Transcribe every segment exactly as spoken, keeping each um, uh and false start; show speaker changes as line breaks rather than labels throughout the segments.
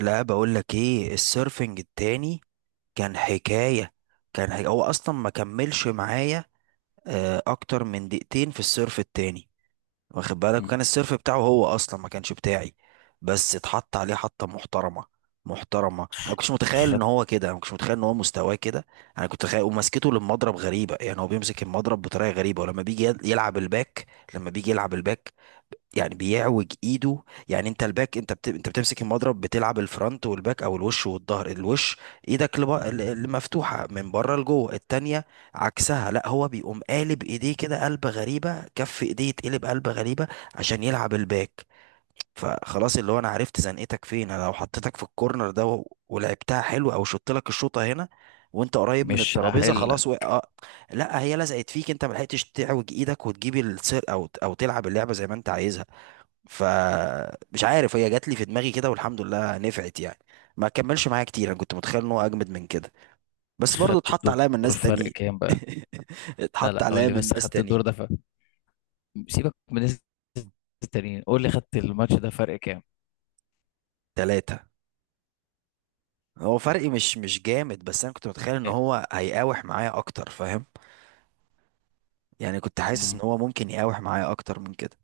لا، بقول لك ايه؟ السيرفنج التاني كان حكاية. كان حكاية. هو اصلا ما كملش معايا آه، اكتر من دقيقتين في السيرف التاني. واخد بالك؟
مم.
وكان السيرف بتاعه هو اصلا ما كانش بتاعي، بس اتحط عليه حطة محترمة. محترمة، انا كنتش متخيل ان هو كده، انا كنتش متخيل ان هو مستواه كده. انا كنت متخيل، ومسكته للمضرب غريبة، يعني هو بيمسك المضرب بطريقة غريبة. ولما بيجي يلعب الباك، لما بيجي يلعب الباك يعني بيعوج ايده. يعني انت الباك، انت بت... انت بتمسك المضرب، بتلعب الفرونت والباك او الوش والظهر. الوش ايدك لب... ال- ال- مفتوحه من بره لجوه، التانية عكسها. لا، هو بيقوم قالب ايديه كده، قلبه غريبه، كف ايديه يتقلب، قلبه غريبه عشان يلعب الباك. فخلاص، اللي هو انا عرفت زنقتك فين. انا لو حطيتك في الكورنر ده و... ولعبتها حلو، او شطت لك الشوطه هنا وانت قريب من
فمش
الترابيزه
هحل
خلاص و...
لك.
آه. لا، هي لزقت فيك، انت ما لحقتش تعوج ايدك وتجيب السير او او تلعب اللعبه زي ما انت عايزها. فمش عارف، هي جات لي في دماغي كده والحمد لله نفعت يعني. ما كملش معايا كتير، انا كنت متخيل ان هو اجمد من كده. بس برضه
خدت
اتحط عليا من
الدور.
ناس
فرق
تانيين.
كام بقى؟ لا
اتحط
لا، قول
عليا
لي
من
بس،
ناس
خدت الدور
تانيين.
ده ف... سيبك من الناس التانيين، قول لي خدت الماتش ده فرق كام؟
تلاتة. هو
يعني
فرقي مش مش جامد، بس انا كنت متخيل ان
إيه؟
هو هيقاوح معايا اكتر، فاهم؟ يعني كنت حاسس ان
مم.
هو ممكن يقاوح معايا اكتر من كده.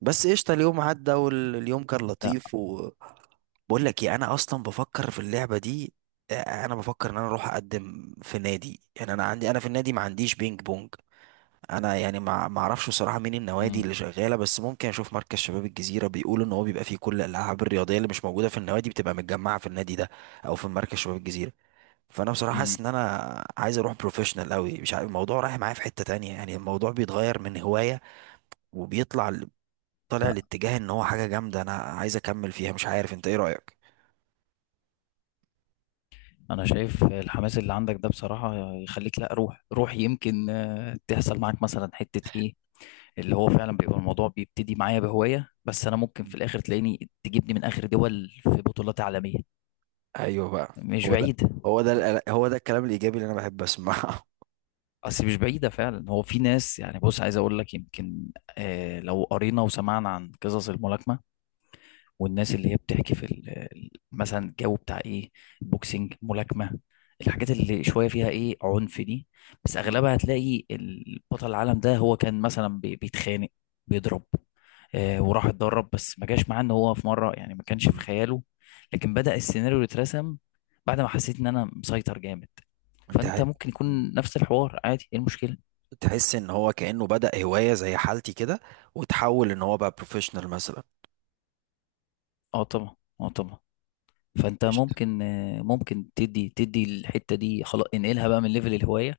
بس قشطة، اليوم عدى واليوم كان
لا.
لطيف و... بقول لك ايه؟ انا اصلا بفكر في اللعبة دي. آه، انا بفكر ان انا اروح اقدم في نادي. يعني انا عندي، انا في النادي ما عنديش بينج بونج. انا يعني ما ما اعرفش بصراحة مين النوادي
مم.
اللي شغالة، بس ممكن اشوف مركز شباب الجزيرة. بيقولوا ان هو بيبقى فيه كل الالعاب الرياضية اللي مش موجودة في النوادي بتبقى متجمعة في النادي ده، او في مركز شباب الجزيرة. فانا بصراحة
مم.
حاسس ان انا عايز اروح بروفيشنال قوي، مش عارف الموضوع رايح معايا في حتة تانية. يعني الموضوع بيتغير من هواية وبيطلع، طالع
لا،
الاتجاه ان هو حاجه جامده انا عايز اكمل فيها. مش عارف انت ايه رايك.
انا شايف الحماس اللي عندك ده بصراحة يخليك. لا، روح روح يمكن آه، تحصل معاك مثلا حتة ايه. اللي هو فعلا بيبقى الموضوع بيبتدي معايا بهواية، بس انا ممكن في الاخر تلاقيني تجيبني من اخر دول في بطولات عالمية.
ايوه بقى.
مش
هو ده،
بعيد.
هو ده القل- هو ده الكلام الايجابي اللي انا بحب اسمعه.
اصل مش بعيدة فعلا، هو في ناس يعني، بص عايز اقول لك، يمكن آه لو قرينا وسمعنا عن قصص الملاكمة والناس اللي هي بتحكي في ال- ال- مثلا الجو بتاع ايه، بوكسنج، ملاكمة، الحاجات اللي شوية فيها ايه عنف دي. بس
مم.
اغلبها هتلاقي البطل العالم ده هو كان مثلا بي- بيتخانق، بيضرب، آه، وراح اتدرب، بس ما جاش معاه ان هو في مرة يعني ما كانش في
مم.
خياله. لكن بدأ السيناريو يترسم بعد ما حسيت ان انا مسيطر جامد.
انت ع-
فانت ممكن
مم.
يكون نفس الحوار عادي، ايه المشكلة؟
تحس ان هو كانه بدا هوايه زي حالتي كده، وتحول ان هو بقى بروفيشنال مثلا.
اه طبعا، اه طبعا. فانت
قشطة.
ممكن آه، ممكن تدي تدي الحته دي، خلاص انقلها بقى من ليفل الهوايه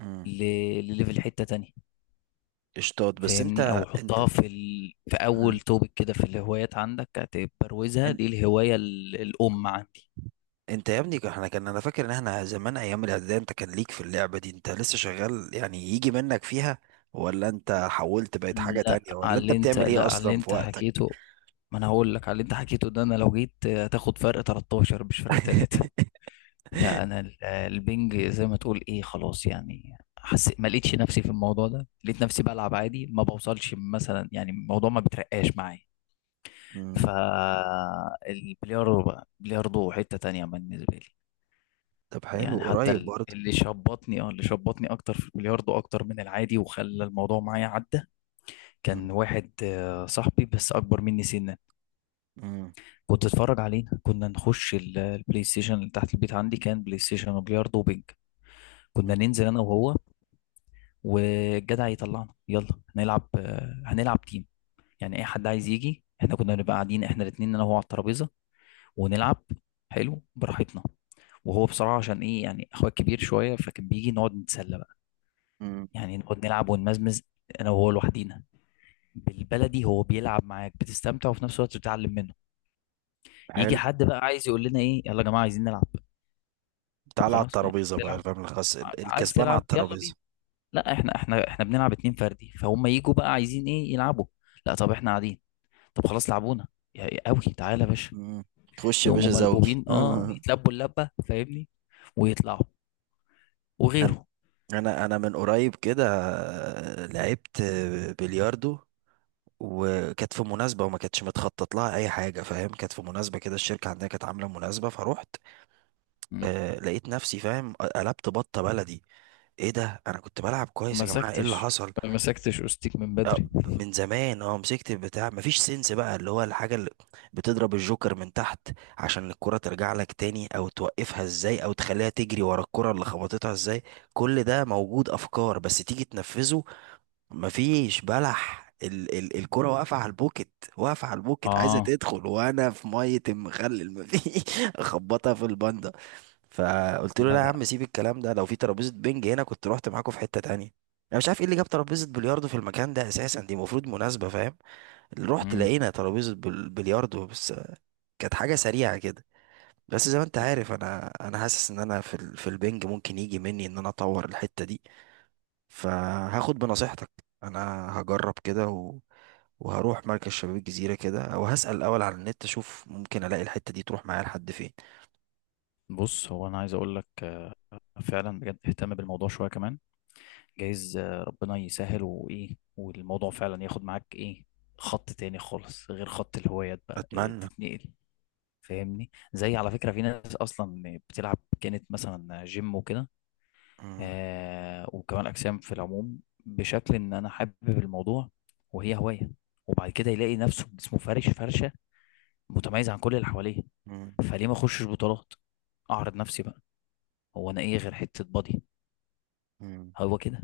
مم.
ل- لليفل حته تانية،
قشطات. بس
فاهمني؟
انت،
او
انت.
حطها في ال... في
مم.
اول توبك كده في الهوايات عندك، تبروزها،
ان-
دي الهوايه ال... الام عندي.
انت يا ابني، احنا كان، انا فاكر ان احنا زمان ايام الاعداديه انت كان ليك في اللعبه دي. انت لسه شغال يعني يجي منك فيها؟ ولا انت حولت بقيت حاجه تانية؟
لا
ولا
على
انت
اللي انت
بتعمل ايه
لا على اللي
اصلا في
انت
وقتك؟
حكيته، ما انا هقول لك على اللي انت حكيته ده، انا لو جيت آه، هتاخد فرق تلتاشر مش فرق تلاتة. لا انا ال- البنج زي ما تقول ايه، خلاص يعني حسيت ما لقيتش نفسي في الموضوع ده، لقيت نفسي بلعب عادي ما بوصلش مثلا، يعني الموضوع ما بترقاش معايا.
مم.
فالبلياردو بقى بلياردو حتة تانية بالنسبة لي.
طب حلو،
يعني حتى
قريب
ال-
برضه.
اللي شبطني، اه، اللي شبطني اكتر في البلياردو اكتر من العادي وخلى الموضوع معايا عدى، كان
مم.
واحد آه، صاحبي بس اكبر مني سنا.
مم.
كنت اتفرج علينا، كنا نخش ال- البلاي ستيشن اللي تحت البيت، عندي كان بلاي ستيشن وبلياردو وبنج.
مم.
كنا ننزل انا وهو والجدع يطلعنا، يلا هنلعب آه، هنلعب تيم، يعني اي حد عايز يجي. احنا كنا بنبقى قاعدين احنا الاثنين انا وهو على الترابيزه ونلعب حلو براحتنا. وهو بصراحه عشان ايه، يعني اخويا كبير شويه فكان بيجي نقعد نتسلى بقى،
مم.
يعني نقعد نلعب ونمزمز انا وهو لوحدينا. بالبلدي هو بيلعب معاك بتستمتع وفي نفس الوقت بتتعلم منه. يجي
حلو.
حد بقى عايز يقول لنا ايه، يلا يا جماعه عايزين نلعب. طب
تعالى على
خلاص ما عايز
الترابيزة بقى،
تلعب،
الفاهم الخاص، ال-
عايز
الكسبان على
تلعب يلا
الترابيزة.
بينا. لا احنا احنا احنا بنلعب اتنين فردي، فهم يجوا بقى عايزين ايه يلعبوا. لا طب احنا قاعدين. طب خلاص لعبونا. يا قوي تعالى يا باشا.
مم. تخش يا
يقوموا
باشا زوجي
ملبوبين، اه، يتلبوا اللبه، فاهمني؟ ويطلعوا
انا
وغيره.
انا أنا من قريب كده لعبت بلياردو. وكانت في مناسبة، وما كانتش متخطط لها أي حاجة، فاهم؟ كانت في مناسبة كده، الشركة عندنا كانت عاملة مناسبة فروحت.
مم.
آه، لقيت نفسي، فاهم، قلبت بطة بلدي. ايه ده؟ انا كنت بلعب
ما
كويس يا جماعه، ايه اللي
مسكتش،
حصل؟
ما مسكتش أوستيك من
آه،
بدري.
من زمان اه مسكت البتاع، مفيش سنس بقى. اللي هو الحاجة اللي بتضرب الجوكر من تحت عشان الكرة ترجع لك تاني، او توقفها ازاي، او تخليها تجري ورا الكرة اللي خبطتها ازاي. كل ده موجود افكار، بس تيجي تنفذه مفيش بلح. ال ال الكرة واقفة على البوكت، واقفة على البوكت عايزة
اه.
تدخل، وأنا في مية المخلل مفيش أخبطها في الباندا. فقلت له
لا
لا يا
لا.
عم، سيب الكلام ده. لو في ترابيزة بنج هنا كنت رحت معاكم في حتة تانية. أنا مش عارف إيه اللي جاب ترابيزة بلياردو في المكان ده أساسا، دي المفروض مناسبة، فاهم؟ رحت
مم.
لقينا ترابيزة بل- بلياردو بس. كانت حاجة سريعة كده. بس زي ما أنت عارف، أنا أنا حاسس إن أنا في ال في البنج ممكن يجي مني إن أنا أطور الحتة دي. فهاخد بنصيحتك. انا هجرب كده و... وهروح مركز شباب الجزيرة كده، او هسأل الاول على النت، اشوف ممكن الاقي الحتة دي تروح معايا لحد فين.
بص هو انا عايز اقول لك آه، فعلا بجد اهتم بالموضوع شويه كمان، جايز آه، ربنا يسهل وايه، والموضوع فعلا ياخد معاك ايه، خط تاني خالص غير خط الهوايات، بقى إيه
اتمنى.
تتنقل، فاهمني؟ زي على فكره في ناس اصلا بتلعب كانت مثلا جيم وكده،
مم.
آه، وكمال أجسام، في العموم بشكل إن أنا حابب الموضوع وهي هواية، وبعد كده يلاقي نفسه جسمه فارش فرشة متميز عن كل اللي حواليه.
مم.
فليه ما أخشش بطولات، أعرض نفسي بقى، هو أنا إيه غير حتة بادي.
مم.
هو كده،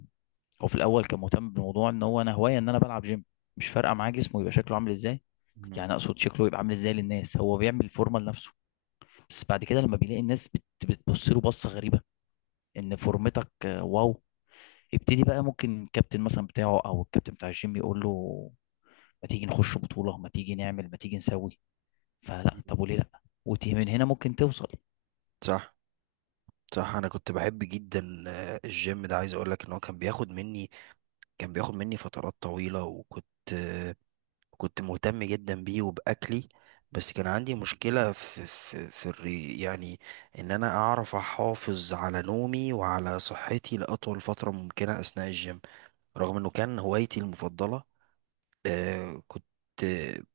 هو في الأول كان مهتم بالموضوع إن هو أنا هواية إن أنا بلعب جيم، مش فارقة معاه جسمه يبقى شكله عامل إزاي،
مم.
يعني أقصد شكله يبقى عامل إزاي للناس، هو بيعمل فورمة لنفسه. بس بعد كده لما بيلاقي الناس بت- بتبص له بصة غريبة، إن فورمتك آه، واو، يبتدي بقى ممكن الكابتن مثلا بتاعه او الكابتن بتاع الجيم يقول له ما تيجي نخش بطولة، ما تيجي نعمل، ما تيجي نسوي. فلا
مم.
طب وليه لا، وتي من هنا ممكن توصل.
صح. صح، انا كنت بحب جدا آه، الجيم ده. عايز اقول لك ان هو كان بياخد مني، كان بياخد مني فترات طويلة. وكنت، كنت مهتم جدا بيه وبأكلي. بس كان عندي مشكلة في، في في الري يعني، إن أنا أعرف أحافظ على نومي وعلى صحتي لأطول فترة ممكنة أثناء الجيم، رغم إنه كان هوايتي المفضلة. آه كنت،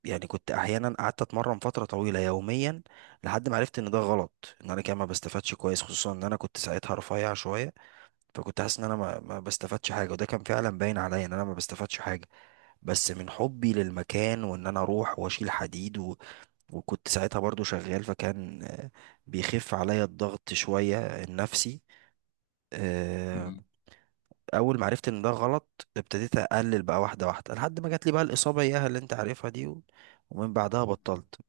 يعني كنت أحيانا قعدت أتمرن فترة طويلة يوميا، لحد ما عرفت إن ده غلط، إن أنا كده ما بستفادش كويس، خصوصا إن أنا كنت ساعتها رفيع شوية. فكنت حاسس إن أنا ما ما بستفادش حاجة، وده كان فعلا باين عليا إن أنا ما بستفادش حاجة. بس من حبي للمكان، وان انا اروح واشيل حديد و... وكنت ساعتها برضو شغال، فكان آه، بيخف عليا الضغط شوية، النفسي. آه،
م-
اول ما عرفت ان ده غلط، ابتديت اقلل بقى واحدة واحدة لحد ما جات لي بقى الاصابة اياها اللي انت عارفها دي و... ومن بعدها بطلت.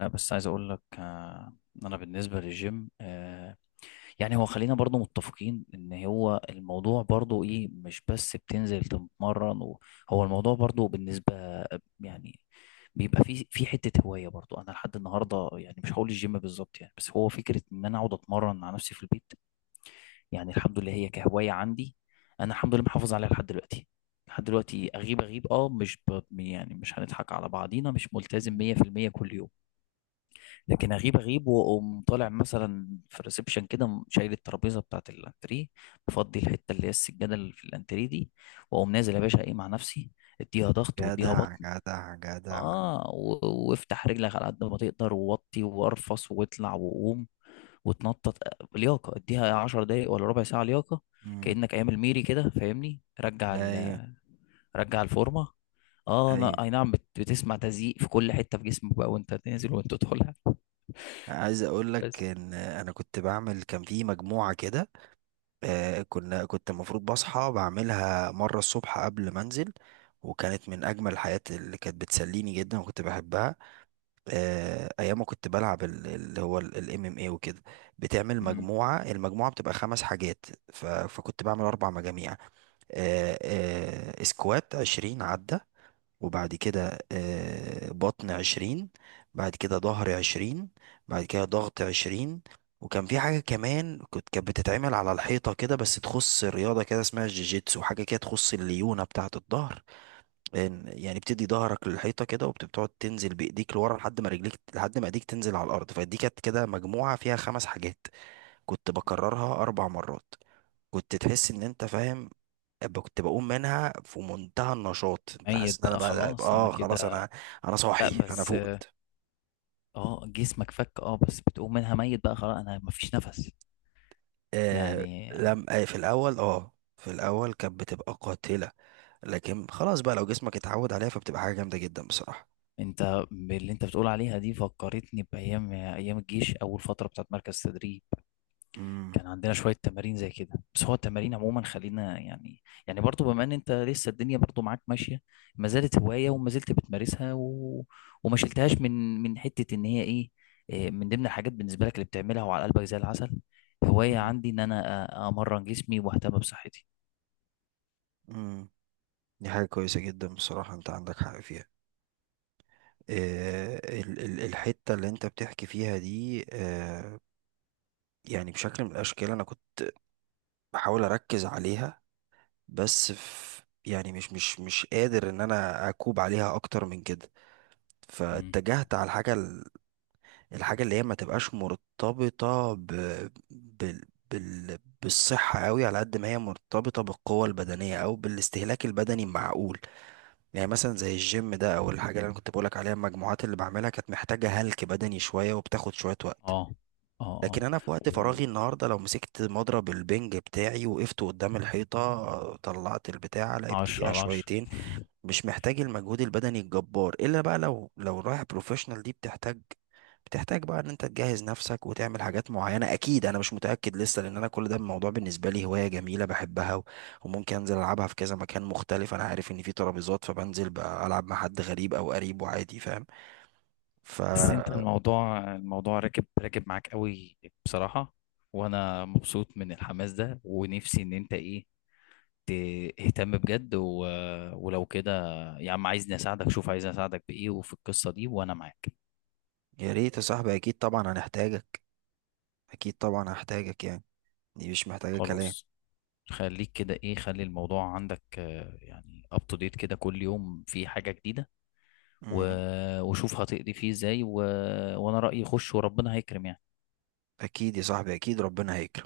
لا بس عايز اقول لك آه، إن انا بالنسبة للجيم آه، يعني هو خلينا برضو متفقين ان هو الموضوع برضو ايه، مش بس بتنزل تتمرن و- هو الموضوع برضو بالنسبة، يعني بيبقى في في حته هوايه برضو انا لحد النهارده، يعني مش هقول الجيم بالظبط يعني، بس هو فكره ان انا اقعد اتمرن مع نفسي في البيت. يعني الحمد لله هي كهواية عندي، أنا الحمد لله محافظ عليها لحد دلوقتي. لحد دلوقتي أغيب أغيب أه مش ب... يعني مش هنضحك على بعضينا، مش ملتزم
مم.
ميه في الميه كل يوم. لكن أغيب أغيب وأقوم طالع مثلا في الريسبشن كده م- شايل الترابيزة بتاعة الأنتريه، مفضي الحتة اللي هي السجادة اللي في الأنتريه دي، وأقوم نازل يا باشا إيه مع نفسي، اديها ضغط واديها
جدع
بطن،
جدع جدع.
اه، و- وافتح رجلك على قد ما تقدر ووطي وارفص واطلع وقوم وتنطط، لياقه، اديها عشر دقايق ولا ربع ساعه لياقه،
مم.
كانك ايام الميري كده، فاهمني؟ رجع
ايوه.
ال... رجع الفورمه، اه،
ايوه،
انا اي نعم بت... بتسمع تزييق في كل حته في جسمك بقى وانت تنزل وانت تدخل.
عايز اقول لك
بس
ان انا كنت بعمل، كان في مجموعة كده. آه، كنا، كنت المفروض بصحى بعملها مرة الصبح قبل ما انزل. وكانت من اجمل الحاجات اللي كانت بتسليني جدا وكنت بحبها. آه، ايام ما كنت بلعب ال- اللي هو الام ام اي وكده. بتعمل
مم.
مجموعة، المجموعة بتبقى خمس حاجات. ف- فكنت بعمل اربع مجاميع. آه، آه، سكوات عشرين عدة. وبعد كده آه، بطن عشرين. بعد كده ظهر عشرين. بعد كده ضغط عشرين. وكان في حاجة كمان، كنت، كانت بتتعمل على الحيطة كده، بس تخص الرياضة كده، اسمها الجيجيتسو، حاجة كده تخص الليونة بتاعة الظهر. لأن- يعني بتدي ظهرك للحيطة كده، وبتقعد تنزل بإيديك لورا لحد ما رجليك، لحد ما إيديك تنزل على الأرض. فدي كانت كده مجموعة فيها خمس حاجات، كنت بكررها أربع مرات. كنت تحس إن أنت، فاهم، ب- كنت بقوم منها في منتهى النشاط. انت
ميت
حاسس ان انا
بقى
بقى بقى-
خلاص انا
اه خلاص
كده.
انا، انا
لا
صاحي، انا
بس،
فقت.
اه جسمك فك، اه بس بتقوم منها ميت بقى خلاص انا مفيش نفس
آه
يعني.
لم آه في الاول، اه في الاول كانت بتبقى قاتلة، لكن خلاص بقى لو جسمك اتعود عليها فبتبقى حاجة جامدة جدا بصراحة.
انت باللي انت بتقول عليها دي فكرتني بايام، ايام الجيش اول فتره بتاعت مركز تدريب،
امم.
كان عندنا شوية تمارين زي كده. بس هو التمارين عموما خلينا يعني، يعني برضو بما ان انت لسه الدنيا برضو معاك ماشية، ما زالت هواية وما زلت بتمارسها، و... وما شلتهاش من من حتة ان هي ايه، إيه من ضمن الحاجات بالنسبة لك اللي بتعملها وعلى قلبك زي العسل، هواية
امم.
عندي ان انا أ- امرن جسمي واهتم بصحتي.
امم. دي حاجة كويسة جدا بصراحة، انت عندك حق فيها. آه ال ال الحتة اللي انت بتحكي فيها دي، آه يعني بشكل من الاشكال انا كنت بحاول اركز عليها. بس في يعني مش مش مش قادر ان انا اكوب عليها اكتر من كده.
مم.
فاتجهت على الحاجه ال- الحاجه اللي هي ما تبقاش مرتبطه ب... بال... بال... بالصحه قوي، على قد ما هي مرتبطه بالقوه البدنيه او بالاستهلاك البدني المعقول. يعني مثلا زي الجيم ده، او الحاجه اللي انا كنت بقولك عليها، المجموعات اللي بعملها كانت محتاجه هلك بدني شويه وبتاخد شويه وقت.
اه اه.
لكن
اه
انا في وقت
و-
فراغي النهارده لو مسكت مضرب البنج بتاعي، وقفت قدام الحيطه، طلعت البتاع لعبت
عشرة
بيها
على عشرة.
شويتين، مش محتاج المجهود البدني الجبار. الا بقى لو لو رايح بروفيشنال، دي بتحتاج، بتحتاج بقى ان انت تجهز نفسك وتعمل حاجات معينة. اكيد انا مش متأكد لسه، لان انا كل ده الموضوع بالنسبة لي هواية جميلة بحبها و- وممكن انزل العبها في كذا مكان مختلف. انا عارف ان في ترابيزات، فبنزل بقى العب مع حد غريب او قريب وعادي، فاهم؟ ف...
بس انت الموضوع، الموضوع راكب راكب معاك قوي بصراحة، وانا مبسوط من الحماس ده، ونفسي ان انت ايه، ت- اهتم بجد، و... ولو كده يا عم، عايزني اساعدك، شوف عايزني اساعدك بايه وفي القصة دي وانا معاك.
يا ريت يا صاحبي، اكيد طبعا هنحتاجك، اكيد طبعا هحتاجك يعني. دي مش محتاجة كلام.
خلاص، خليك كده ايه، خلي الموضوع عندك آه، يعني اب تو ديت كده، كل يوم في حاجة جديدة، و...
مم.
وشوف هتقضي فيه ازاي، و... وانا رأيي خش وربنا هيكرم يعني.
اكيد يا صاحبي، اكيد ربنا هيكرم.